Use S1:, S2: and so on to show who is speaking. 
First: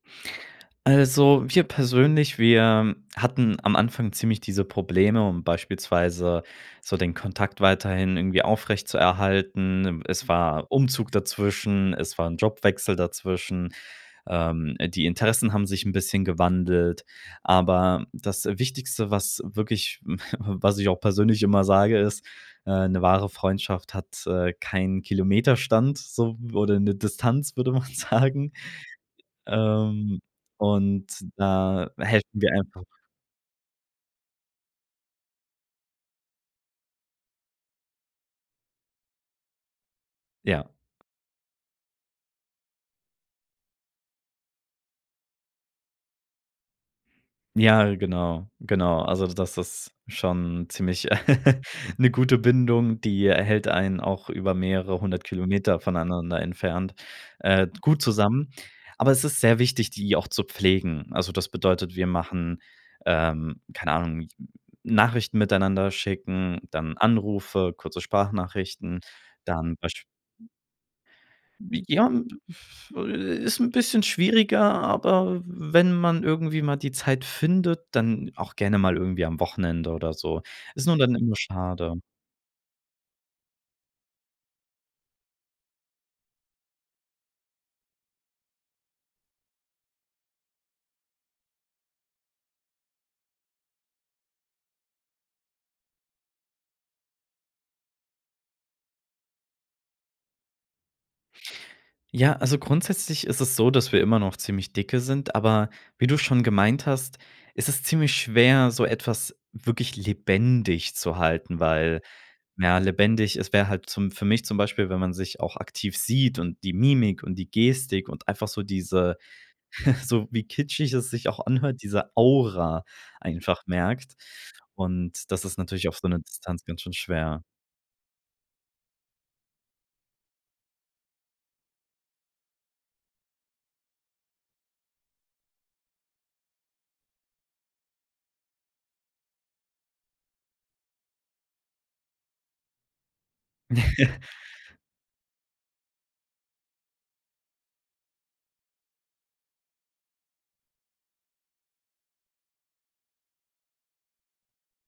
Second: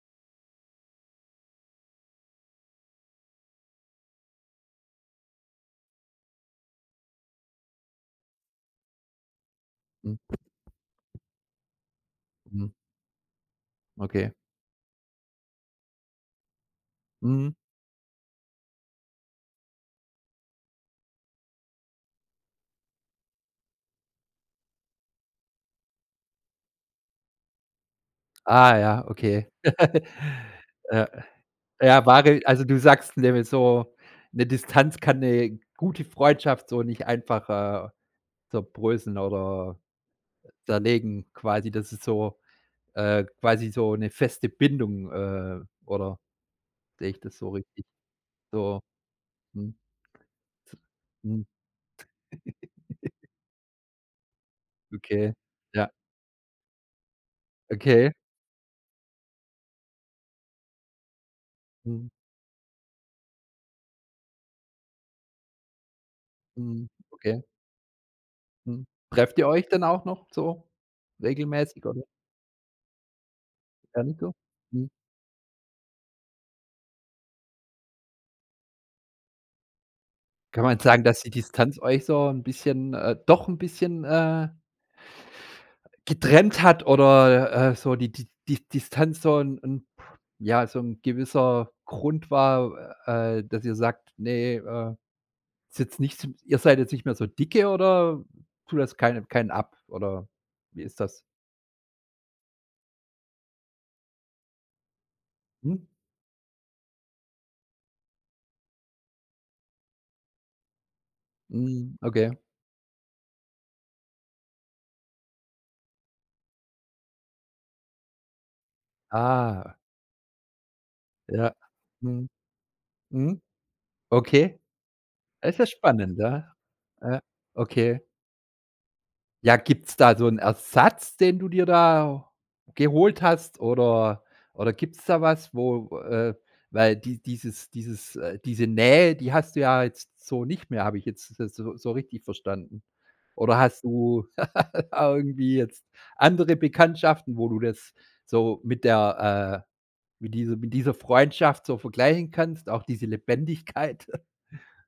S1: Also wir persönlich, wir hatten am Anfang ziemlich diese Probleme, um beispielsweise so den Kontakt weiterhin irgendwie aufrechtzuerhalten. Im
S2: Mhm.
S1: es war Umzug dazwischen, es war 'n
S2: Mhm.
S1: Jobwechsel dazwischen,
S2: Okay.
S1: ähm, die Interessen haben sich 'n bisschen gewandelt.
S2: Mhm.
S1: Aber das, äh, Wichtigste, was wirklich, was ich auch persönlich immer sage, ist, äh, 'ne wahre Freundschaft hat, äh, keinen Kilometerstand so w oder 'ne Distanz, würde man sagen.
S2: Ah ja, okay.
S1: Ähm, und
S2: Ja.
S1: da
S2: Ja,
S1: helfen
S2: wahre
S1: wir
S2: also, du
S1: einfach
S2: sagst nämlich so, 'ne Distanz kann 'ne gute Freundschaft so nicht einfach, äh, zerbröseln oder
S1: Ja.
S2: zerlegen quasi, das ist so äh, quasi so 'ne feste Bindung, ähm, oder sehe ich das so richtig?
S1: Ja, genau,
S2: So
S1: genau. Also das
S2: mhm.
S1: ist schon ziemlich
S2: Mhm.
S1: 'ne gute Bindung. Die hält einen auch über mehrere hundert
S2: Okay,
S1: Kilometer
S2: ja.
S1: voneinander entfernt, äh, gut
S2: Okay.
S1: zusammen. Aber es ist sehr wichtig, die auch zu pflegen. Also, das bedeutet, wir
S2: Mhm.
S1: machen, ähm, keine Ahnung, Nachrichten miteinander schicken,
S2: Mhm.
S1: dann
S2: Okay.
S1: Anrufe, kurze
S2: Mhm.
S1: Sprachnachrichten,
S2: Trefft ihr euch
S1: dann
S2: dann
S1: besch
S2: auch noch so regelmäßig oder?
S1: Ja, m pff äh, ist 'n bisschen
S2: Weniger.
S1: schwieriger,
S2: Mhm.
S1: aber wenn man irgendwie mal die Zeit findet, dann auch gerne mal irgendwie am Wochenende oder so.
S2: Kann man
S1: Ist nur
S2: sagen,
S1: dann
S2: dass die
S1: immer
S2: Distanz
S1: schade.
S2: euch so 'n bisschen doch ein bisschen, äh getrennt hat oder, äh, so die Di di Distanz so 'n 'n ja, so 'n gewisser Grund war, äh, dass ihr sagt: „Ne, äh, ist jetzt nicht s ihr seid jetzt nicht mehr so dicke oder tut das keinem keinen ab oder wie ist das?
S1: Ja, also grundsätzlich ist es so, dass wir immer noch ziemlich dicke sind, aber
S2: Mhm.
S1: wie du schon gemeint hast, ist es ziemlich schwer, so etwas wirklich lebendig zu halten,
S2: Mhm.
S1: weil
S2: Okay.
S1: ja, lebendig ist wäre halt zum für mich zum Beispiel, wenn man sich auch aktiv sieht und die Mimik und die Gestik und einfach so diese-
S2: Ah.
S1: so wie kitschig es sich auch
S2: Ja.
S1: anhört- diese
S2: Mhm.
S1: Aura
S2: Mhm.
S1: einfach merkt.
S2: Okay.
S1: Und das ist
S2: Das ist
S1: natürlich auf so
S2: spannend.
S1: 'ne
S2: Ja.
S1: Distanz ganz schön
S2: Ja.
S1: schwer.
S2: Okay. Ja, gibt's da so 'n Ersatz, den du dir da geholt hast oder oder gibt's da was, wo äh, weil die dieses dieses äh, diese Nähe, die hast du ja jetzt so nicht mehr, habe ich jetzt das so so richtig verstanden? Oder hast du da irgendwie jetzt andere Bekanntschaften, wo du das so mit der, äh mit diesem mit dieser Freundschaft so vergleichen kannst, auch diese Lebendigkeit?